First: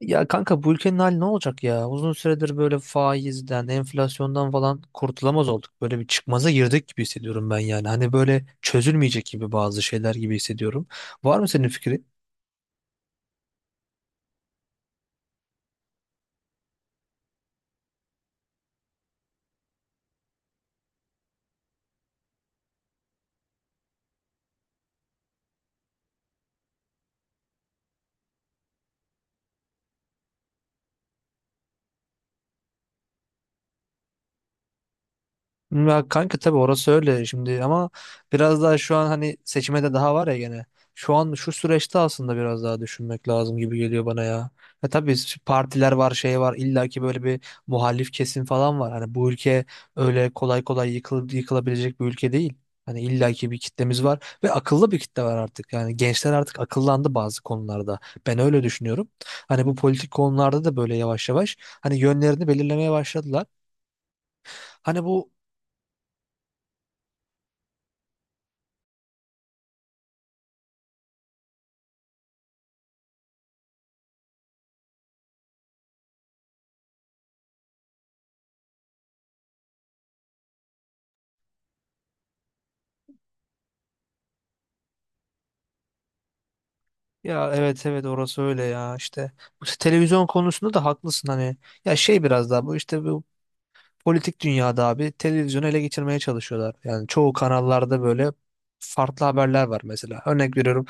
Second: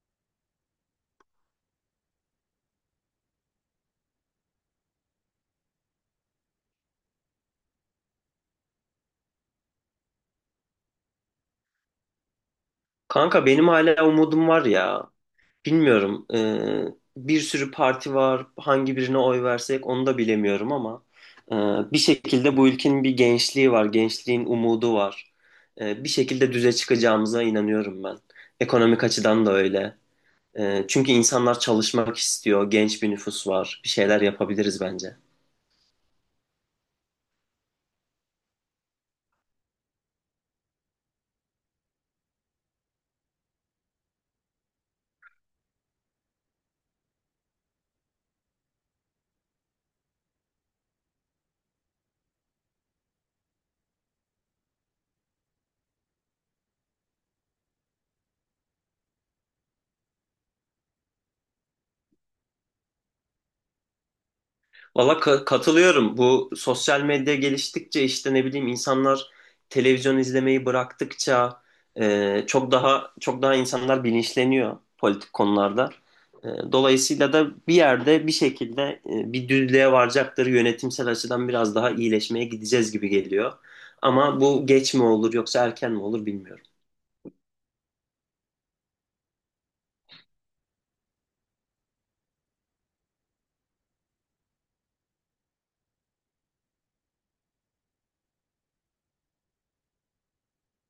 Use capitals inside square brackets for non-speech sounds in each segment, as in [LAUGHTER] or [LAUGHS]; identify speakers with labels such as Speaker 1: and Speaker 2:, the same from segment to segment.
Speaker 1: Ya kanka bu ülkenin hali ne olacak ya? Uzun süredir böyle faizden, enflasyondan falan kurtulamaz olduk. Böyle bir çıkmaza girdik gibi hissediyorum ben yani. Hani böyle çözülmeyecek gibi bazı şeyler gibi hissediyorum. Var mı senin fikrin?
Speaker 2: Kanka benim hala umudum var ya. Bilmiyorum. Bir sürü parti var. Hangi birine oy versek onu da bilemiyorum ama eee, bir şekilde bu ülkenin bir gençliği var. Gençliğin umudu var. Bir şekilde düze çıkacağımıza inanıyorum ben. Ekonomik açıdan da öyle. Çünkü insanlar çalışmak istiyor. Genç bir nüfus var. Bir şeyler yapabiliriz bence.
Speaker 1: Ya kanka tabii orası öyle şimdi ama biraz daha şu an hani seçime de daha var ya gene. Şu an şu süreçte aslında biraz daha düşünmek lazım gibi geliyor bana ya. Ya tabii partiler var şey var illa ki böyle bir muhalif kesim falan var. Hani bu ülke öyle kolay kolay yıkılabilecek bir ülke değil. Hani illa ki bir kitlemiz var ve akıllı bir kitle var artık. Yani gençler artık akıllandı bazı konularda. Ben öyle düşünüyorum. Hani bu politik konularda da böyle yavaş yavaş hani yönlerini belirlemeye başladılar. Hani
Speaker 2: Valla
Speaker 1: bu.
Speaker 2: katılıyorum. Bu sosyal medya geliştikçe işte ne bileyim insanlar televizyon izlemeyi bıraktıkça çok daha insanlar bilinçleniyor politik konularda. Dolayısıyla da bir yerde bir şekilde bir düzlüğe varacaktır. Yönetimsel açıdan biraz daha iyileşmeye gideceğiz gibi geliyor. Ama bu geç mi olur yoksa erken mi olur bilmiyorum.
Speaker 1: Ya evet, evet, orası öyle ya işte bu televizyon konusunda da haklısın. Hani ya şey biraz daha bu işte bu politik dünyada abi televizyonu ele geçirmeye çalışıyorlar, yani çoğu kanallarda böyle farklı haberler var. Mesela örnek veriyorum,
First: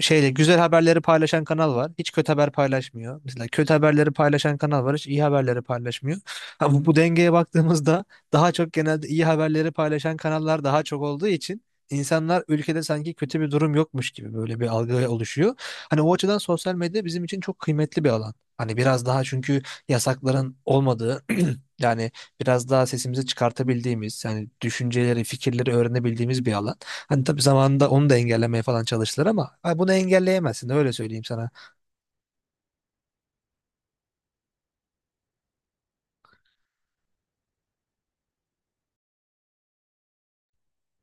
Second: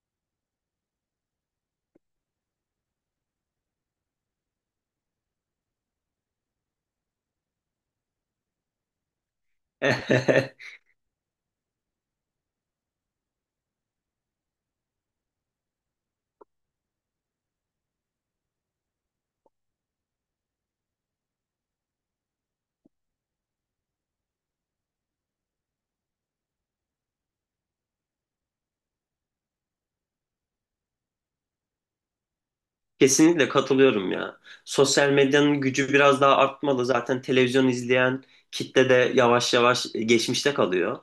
Speaker 1: şeyle güzel haberleri paylaşan kanal var. Hiç kötü haber paylaşmıyor. Mesela kötü haberleri paylaşan kanal var. Hiç iyi haberleri paylaşmıyor. Ha, bu dengeye baktığımızda daha çok genelde iyi haberleri paylaşan
Speaker 2: [LAUGHS]
Speaker 1: kanallar daha çok olduğu için insanlar ülkede sanki kötü bir durum yokmuş gibi böyle bir algı oluşuyor. Hani o açıdan sosyal medya bizim için çok kıymetli bir alan. Hani biraz daha çünkü yasakların olmadığı, [CLEARS THROAT] yani biraz daha sesimizi çıkartabildiğimiz, yani düşünceleri, fikirleri öğrenebildiğimiz bir alan. Hani tabii zamanında onu da engellemeye falan çalıştılar ama ha, bunu engelleyemezsin, öyle söyleyeyim sana.
Speaker 2: Kesinlikle katılıyorum ya. Sosyal medyanın gücü biraz daha artmalı. Zaten televizyon izleyen kitle de yavaş yavaş geçmişte kalıyor.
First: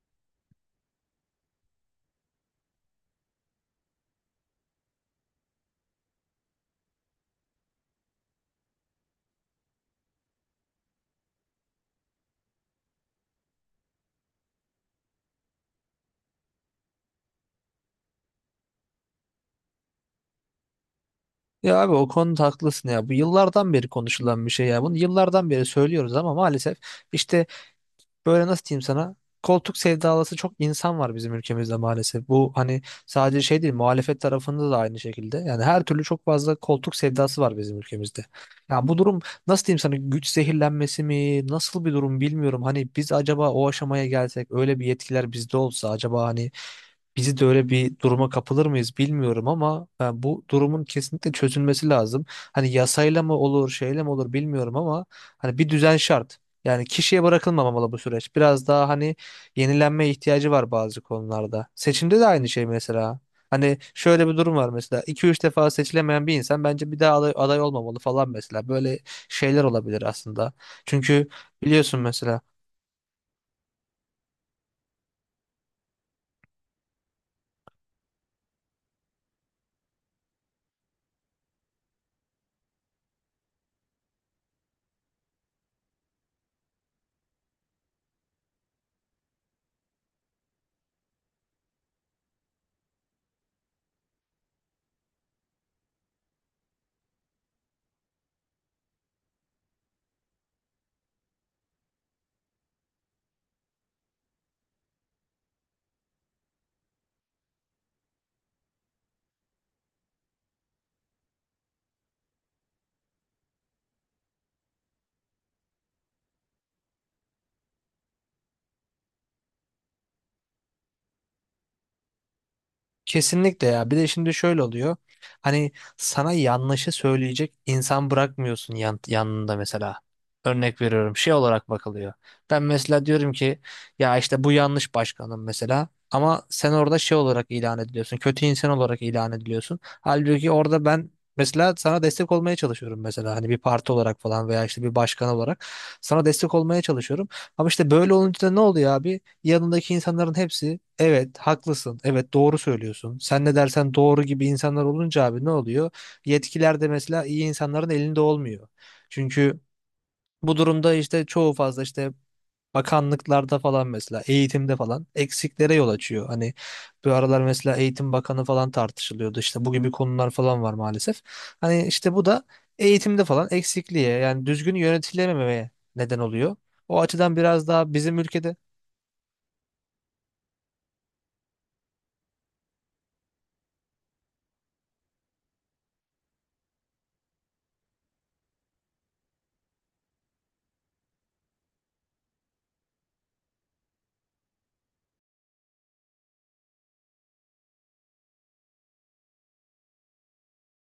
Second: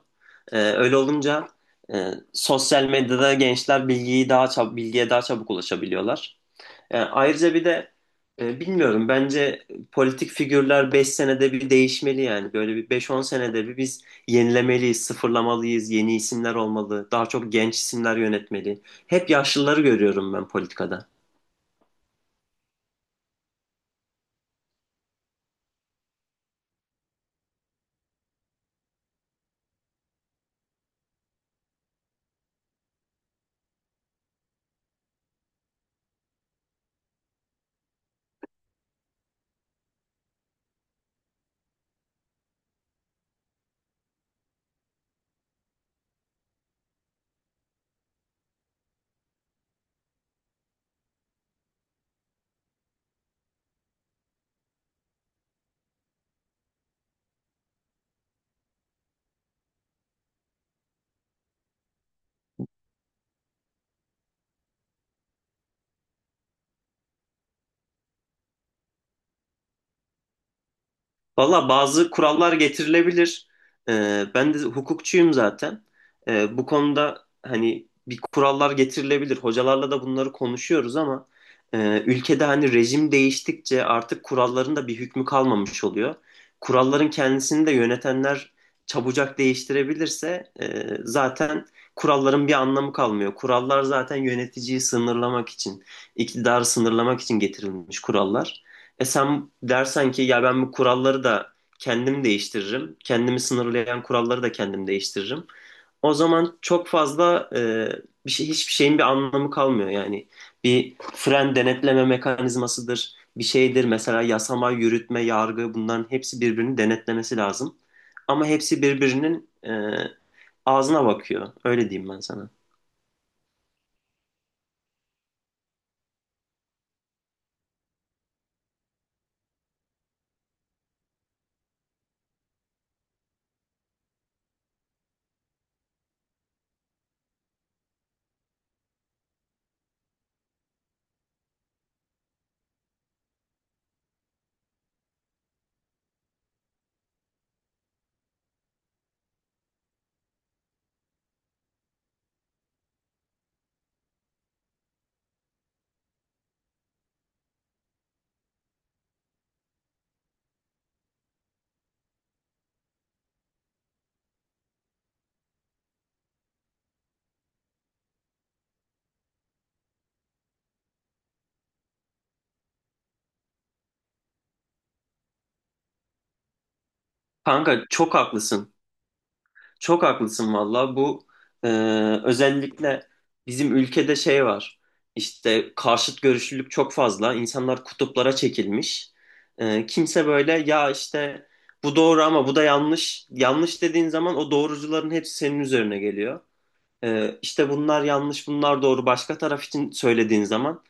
Speaker 2: Öyle olunca sosyal medyada gençler bilgiyi daha çab bilgiye daha çabuk ulaşabiliyorlar. Ayrıca bir de bilmiyorum bence politik figürler 5 senede bir değişmeli yani. Böyle bir beş-on senede bir biz yenilemeliyiz, sıfırlamalıyız, yeni isimler olmalı, daha çok genç isimler yönetmeli. Hep yaşlıları görüyorum ben politikada.
Speaker 1: Ya abi o konuda haklısın ya. Bu yıllardan beri konuşulan bir şey ya. Bunu yıllardan beri söylüyoruz ama maalesef işte böyle, nasıl diyeyim sana? Koltuk sevdalısı çok insan var bizim ülkemizde maalesef. Bu hani sadece şey değil, muhalefet tarafında da aynı şekilde. Yani her türlü çok fazla koltuk sevdası var bizim ülkemizde. Ya bu durum, nasıl diyeyim sana, güç zehirlenmesi mi, nasıl bir durum bilmiyorum. Hani biz acaba o aşamaya gelsek, öyle bir yetkiler bizde olsa acaba hani bizi de öyle bir duruma kapılır mıyız bilmiyorum ama bu durumun kesinlikle çözülmesi lazım. Hani yasayla mı olur, şeyle mi olur bilmiyorum ama hani bir düzen şart. Yani kişiye bırakılmamalı bu süreç. Biraz daha hani yenilenme ihtiyacı var bazı konularda. Seçimde de aynı şey mesela. Hani şöyle bir durum var mesela, iki üç defa seçilemeyen bir insan bence bir daha aday olmamalı falan mesela. Böyle şeyler olabilir aslında. Çünkü
Speaker 2: Valla
Speaker 1: biliyorsun
Speaker 2: bazı
Speaker 1: mesela.
Speaker 2: kurallar getirilebilir. Ben de hukukçuyum zaten. Bu konuda hani bir kurallar getirilebilir. Hocalarla da bunları konuşuyoruz ama ülkede hani rejim değiştikçe artık kuralların da bir hükmü kalmamış oluyor. Kuralların kendisini de yönetenler çabucak değiştirebilirse zaten kuralların bir anlamı kalmıyor. Kurallar zaten yöneticiyi sınırlamak için, iktidarı sınırlamak için getirilmiş kurallar. E sen dersen ki ya ben bu kuralları da kendim değiştiririm. Kendimi sınırlayan kuralları da kendim değiştiririm. O zaman çok fazla bir şey hiçbir şeyin bir anlamı kalmıyor. Yani bir fren denetleme mekanizmasıdır, bir şeydir. Mesela yasama, yürütme, yargı bunların hepsi birbirini denetlemesi lazım. Ama hepsi birbirinin ağzına bakıyor. Öyle diyeyim ben sana.
Speaker 1: Kesinlikle ya. Bir de şimdi şöyle oluyor. Hani sana yanlışı söyleyecek insan bırakmıyorsun yanında mesela. Örnek veriyorum. Şey olarak bakılıyor. Ben mesela diyorum ki ya işte bu yanlış başkanım mesela. Ama sen orada şey olarak ilan ediliyorsun. Kötü insan olarak ilan ediliyorsun. Halbuki orada ben mesela sana destek olmaya çalışıyorum mesela. Hani bir parti olarak falan veya işte bir başkan olarak sana destek olmaya çalışıyorum. Ama işte böyle olunca da ne oluyor abi? Yanındaki insanların hepsi evet haklısın, evet doğru söylüyorsun. Sen ne dersen doğru gibi insanlar olunca abi ne oluyor? Yetkiler de mesela iyi insanların elinde olmuyor. Çünkü bu durumda işte çoğu fazla işte bakanlıklarda falan, mesela eğitimde falan eksiklere yol açıyor. Hani bu aralar mesela Eğitim Bakanı falan tartışılıyordu. İşte bu gibi konular falan var maalesef. Hani işte bu da eğitimde falan eksikliğe, yani düzgün yönetilmemeye neden oluyor. O açıdan biraz
Speaker 2: Kanka
Speaker 1: daha
Speaker 2: çok
Speaker 1: bizim ülkede.
Speaker 2: haklısın. Çok haklısın valla. Bu e, özellikle bizim ülkede şey var. İşte karşıt görüşlülük çok fazla. İnsanlar kutuplara çekilmiş. E, kimse böyle ya işte bu doğru ama bu da yanlış. Yanlış dediğin zaman o doğrucuların hepsi senin üzerine geliyor. E, işte bunlar yanlış, bunlar doğru. Başka taraf için söylediğin zaman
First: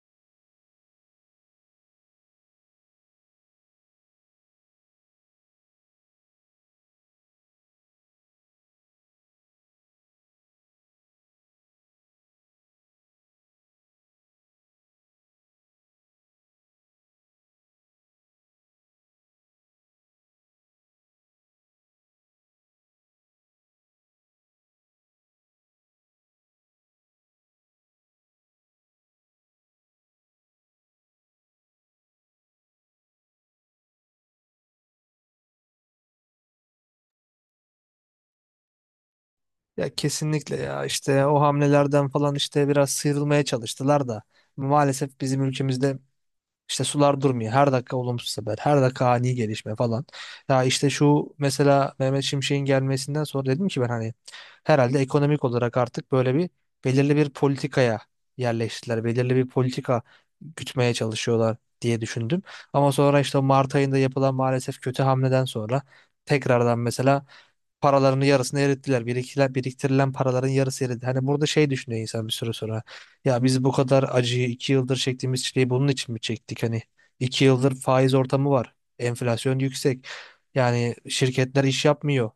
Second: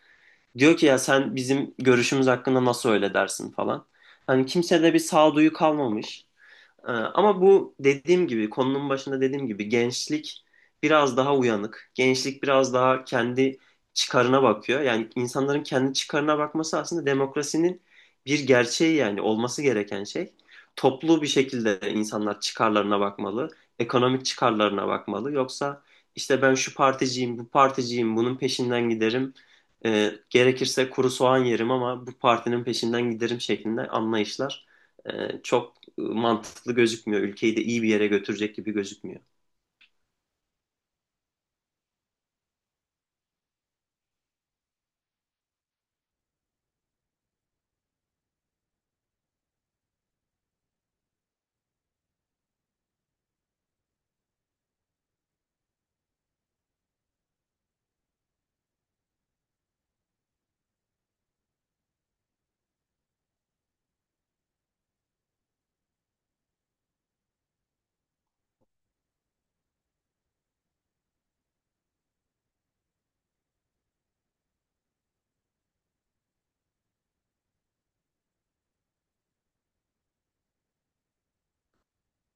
Speaker 2: diyor ki ya sen bizim görüşümüz hakkında nasıl öyle dersin falan. Hani kimsede bir sağduyu kalmamış. Ama bu dediğim gibi konunun başında dediğim gibi gençlik biraz daha uyanık. Gençlik biraz daha kendi çıkarına bakıyor. Yani insanların kendi çıkarına bakması aslında demokrasinin bir gerçeği yani olması gereken şey. Toplu bir şekilde insanlar çıkarlarına bakmalı, ekonomik çıkarlarına bakmalı. Yoksa işte ben şu particiyim, bu particiyim, bunun peşinden giderim. Gerekirse kuru soğan yerim ama bu partinin peşinden giderim şeklinde anlayışlar çok mantıklı gözükmüyor. Ülkeyi de iyi bir yere götürecek gibi gözükmüyor.
Speaker 1: Ya kesinlikle ya, işte o hamlelerden falan işte biraz sıyrılmaya çalıştılar da maalesef bizim ülkemizde işte sular durmuyor. Her dakika olumsuz haber, her dakika ani gelişme falan. Ya işte şu mesela Mehmet Şimşek'in gelmesinden sonra dedim ki ben hani herhalde ekonomik olarak artık böyle bir belirli bir politikaya yerleştiler. Belirli bir politika gütmeye çalışıyorlar diye düşündüm. Ama sonra işte Mart ayında yapılan maalesef kötü hamleden sonra tekrardan mesela paralarını yarısını erittiler. Biriktirilen paraların yarısı eridi. Hani burada şey düşünüyor insan bir süre sonra. Ya biz bu kadar acıyı 2 yıldır çektiğimiz çileyi bunun için mi çektik? Hani 2 yıldır faiz ortamı var. Enflasyon yüksek. Yani şirketler iş yapmıyor.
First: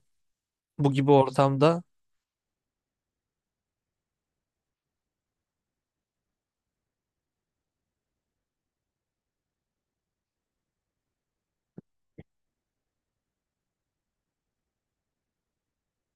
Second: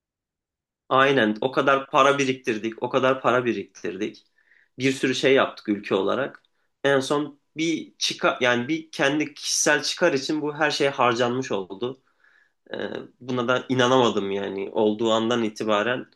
Speaker 1: Bu gibi
Speaker 2: Aynen, o
Speaker 1: ortamda
Speaker 2: kadar para biriktirdik, o kadar para biriktirdik. Bir sürü şey yaptık ülke olarak. En son bir çıkar yani bir kendi kişisel çıkar için bu her şey harcanmış oldu. Ee, Buna da inanamadım yani olduğu andan itibaren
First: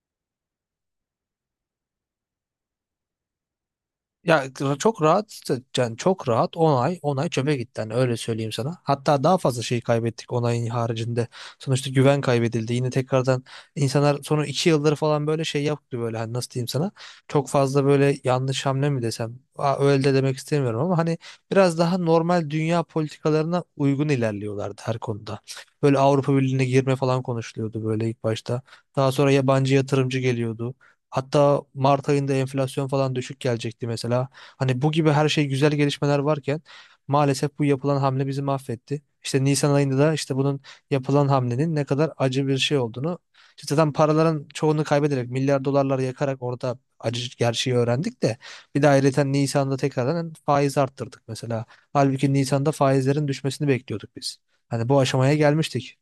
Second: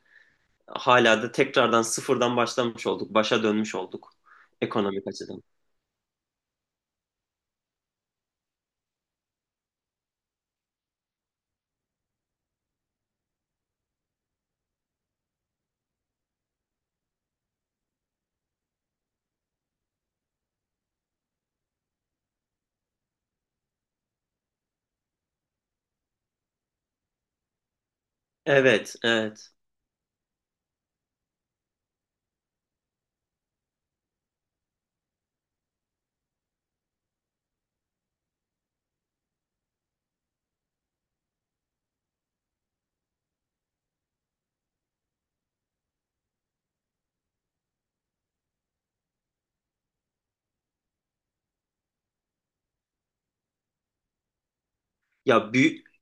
Speaker 2: hala da tekrardan sıfırdan başlamış olduk. Başa dönmüş olduk
Speaker 1: Çok
Speaker 2: ekonomik
Speaker 1: rahat,
Speaker 2: açıdan.
Speaker 1: yani çok rahat 10 ay 10 ay çöpe gitti hani, öyle söyleyeyim sana. Hatta daha fazla şey kaybettik 10 ayın haricinde. Sonuçta güven kaybedildi. Yine tekrardan insanlar sonra 2 yıldır falan böyle şey yaptı böyle, hani nasıl diyeyim sana. Çok fazla böyle yanlış hamle mi desem? Aa, öyle de demek istemiyorum ama hani biraz daha normal dünya politikalarına uygun ilerliyorlardı her konuda. Böyle Avrupa Birliği'ne girme falan konuşuluyordu böyle ilk başta.
Speaker 2: Evet,
Speaker 1: Daha sonra
Speaker 2: evet.
Speaker 1: yabancı yatırımcı geliyordu. Hatta Mart ayında enflasyon falan düşük gelecekti mesela. Hani bu gibi her şey güzel gelişmeler varken maalesef bu yapılan hamle bizi mahvetti. İşte Nisan ayında da işte bunun, yapılan hamlenin ne kadar acı bir şey olduğunu işte zaten paraların çoğunu kaybederek milyar dolarlar yakarak orada acı gerçeği öğrendik de, bir de ayrıca Nisan'da tekrardan faiz arttırdık mesela. Halbuki Nisan'da faizlerin düşmesini bekliyorduk biz. Hani bu aşamaya
Speaker 2: Ya büyük
Speaker 1: gelmiştik.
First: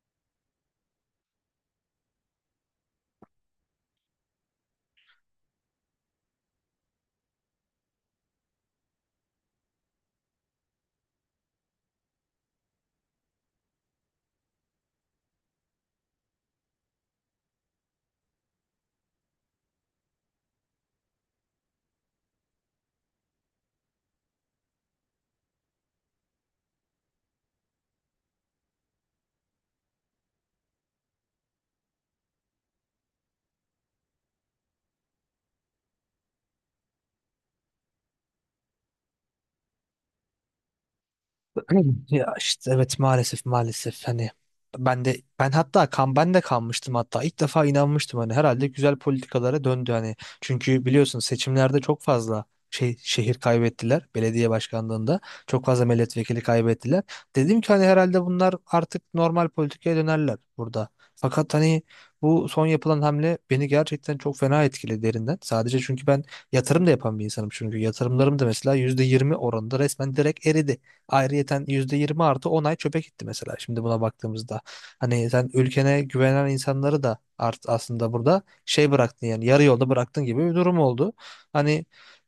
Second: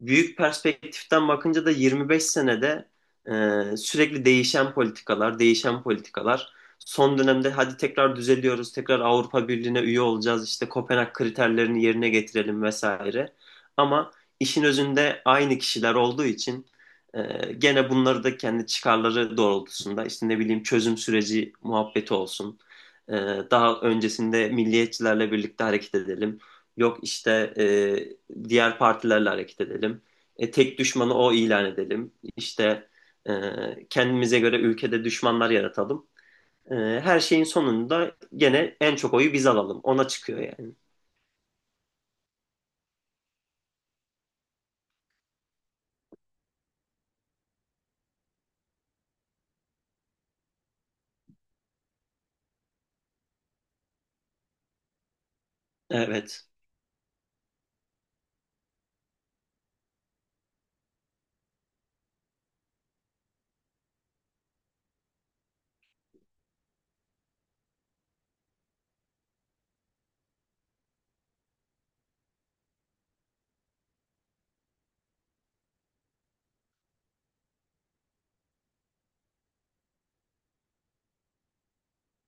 Speaker 2: büyük perspektiften bakınca da 25 senede sürekli değişen politikalar, değişen politikalar. Son dönemde hadi tekrar düzeliyoruz, tekrar Avrupa Birliği'ne üye olacağız, işte Kopenhag kriterlerini yerine getirelim vesaire. Ama işin özünde aynı kişiler olduğu için gene bunları da kendi çıkarları doğrultusunda, işte ne bileyim çözüm süreci muhabbeti olsun. E, Daha öncesinde milliyetçilerle birlikte hareket edelim. Yok işte diğer partilerle hareket edelim. Tek düşmanı o ilan edelim. İşte kendimize göre ülkede düşmanlar yaratalım. Her şeyin sonunda gene en çok oyu biz alalım. Ona çıkıyor yani.
Speaker 1: [CLEARS THROAT] Ya işte evet, maalesef maalesef hani ben de kanmıştım, hatta ilk defa inanmıştım hani herhalde güzel politikalara döndü hani, çünkü biliyorsun seçimlerde çok fazla şey şehir kaybettiler belediye başkanlığında, çok fazla milletvekili
Speaker 2: Evet.
Speaker 1: kaybettiler. Dedim ki hani herhalde bunlar artık normal politikaya dönerler burada fakat hani bu son yapılan hamle beni gerçekten çok fena etkiledi derinden. Sadece çünkü ben yatırım da yapan bir insanım, çünkü yatırımlarım da mesela %20 oranında resmen direkt eridi. Ayrıyeten %20 artı 10 ay çöpe gitti mesela şimdi buna baktığımızda. Hani sen ülkene güvenen insanları da art aslında burada şey bıraktın, yani yarı yolda bıraktın gibi bir durum oldu. Hani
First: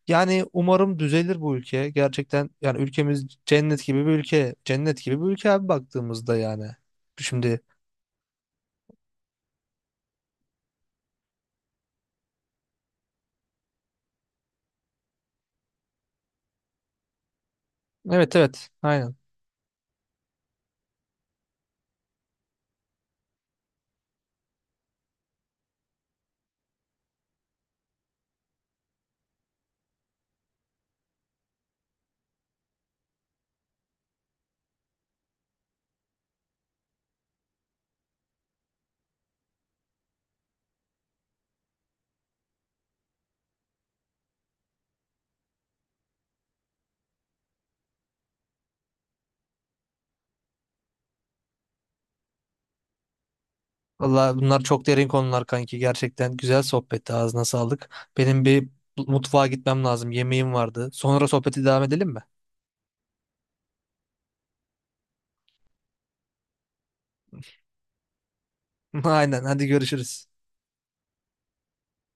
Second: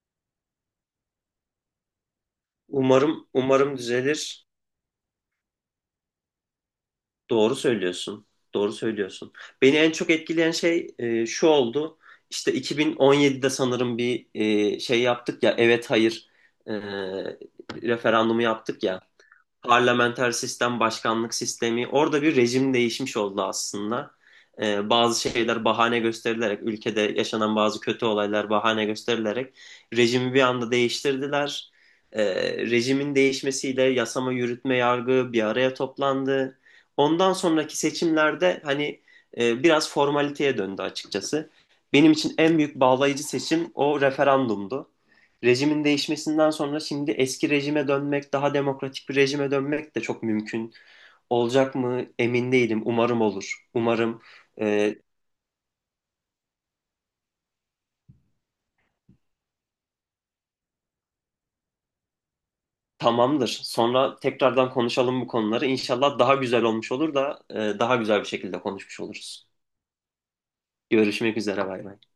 Speaker 1: yani umarım düzelir bu ülke. Gerçekten yani ülkemiz
Speaker 2: Umarım umarım
Speaker 1: cennet gibi bir
Speaker 2: düzelir.
Speaker 1: ülke. Cennet gibi bir ülke abi baktığımızda yani.
Speaker 2: Doğru
Speaker 1: Şimdi,
Speaker 2: söylüyorsun. Doğru söylüyorsun. Beni en çok etkileyen şey şu oldu. İşte 2017'de sanırım bir şey yaptık ya. Evet, hayır, e,
Speaker 1: evet,
Speaker 2: referandumu
Speaker 1: evet,
Speaker 2: yaptık ya.
Speaker 1: aynen.
Speaker 2: Parlamenter sistem, başkanlık sistemi. Orada bir rejim değişmiş oldu aslında. Bazı şeyler bahane gösterilerek, ülkede yaşanan bazı kötü olaylar bahane gösterilerek rejimi bir anda değiştirdiler. Ee, Rejimin değişmesiyle yasama, yürütme, yargı bir araya toplandı. Ondan sonraki seçimlerde hani biraz formaliteye döndü açıkçası. Benim için en büyük bağlayıcı seçim o referandumdu. Rejimin değişmesinden sonra şimdi eski rejime dönmek, daha demokratik bir rejime dönmek de çok mümkün olacak mı emin değilim. Umarım olur. Umarım.
Speaker 1: Valla bunlar çok
Speaker 2: e,
Speaker 1: derin konular kanki. Gerçekten güzel sohbetti. Ağzına sağlık. Benim bir mutfağa gitmem lazım. Yemeğim vardı. Sonra sohbeti devam edelim mi?
Speaker 2: Tamamdır. Sonra tekrardan konuşalım bu konuları. İnşallah daha güzel olmuş olur da daha güzel bir şekilde konuşmuş
Speaker 1: [LAUGHS] Aynen,
Speaker 2: oluruz.
Speaker 1: hadi görüşürüz.
Speaker 2: Görüşmek üzere, bay bay.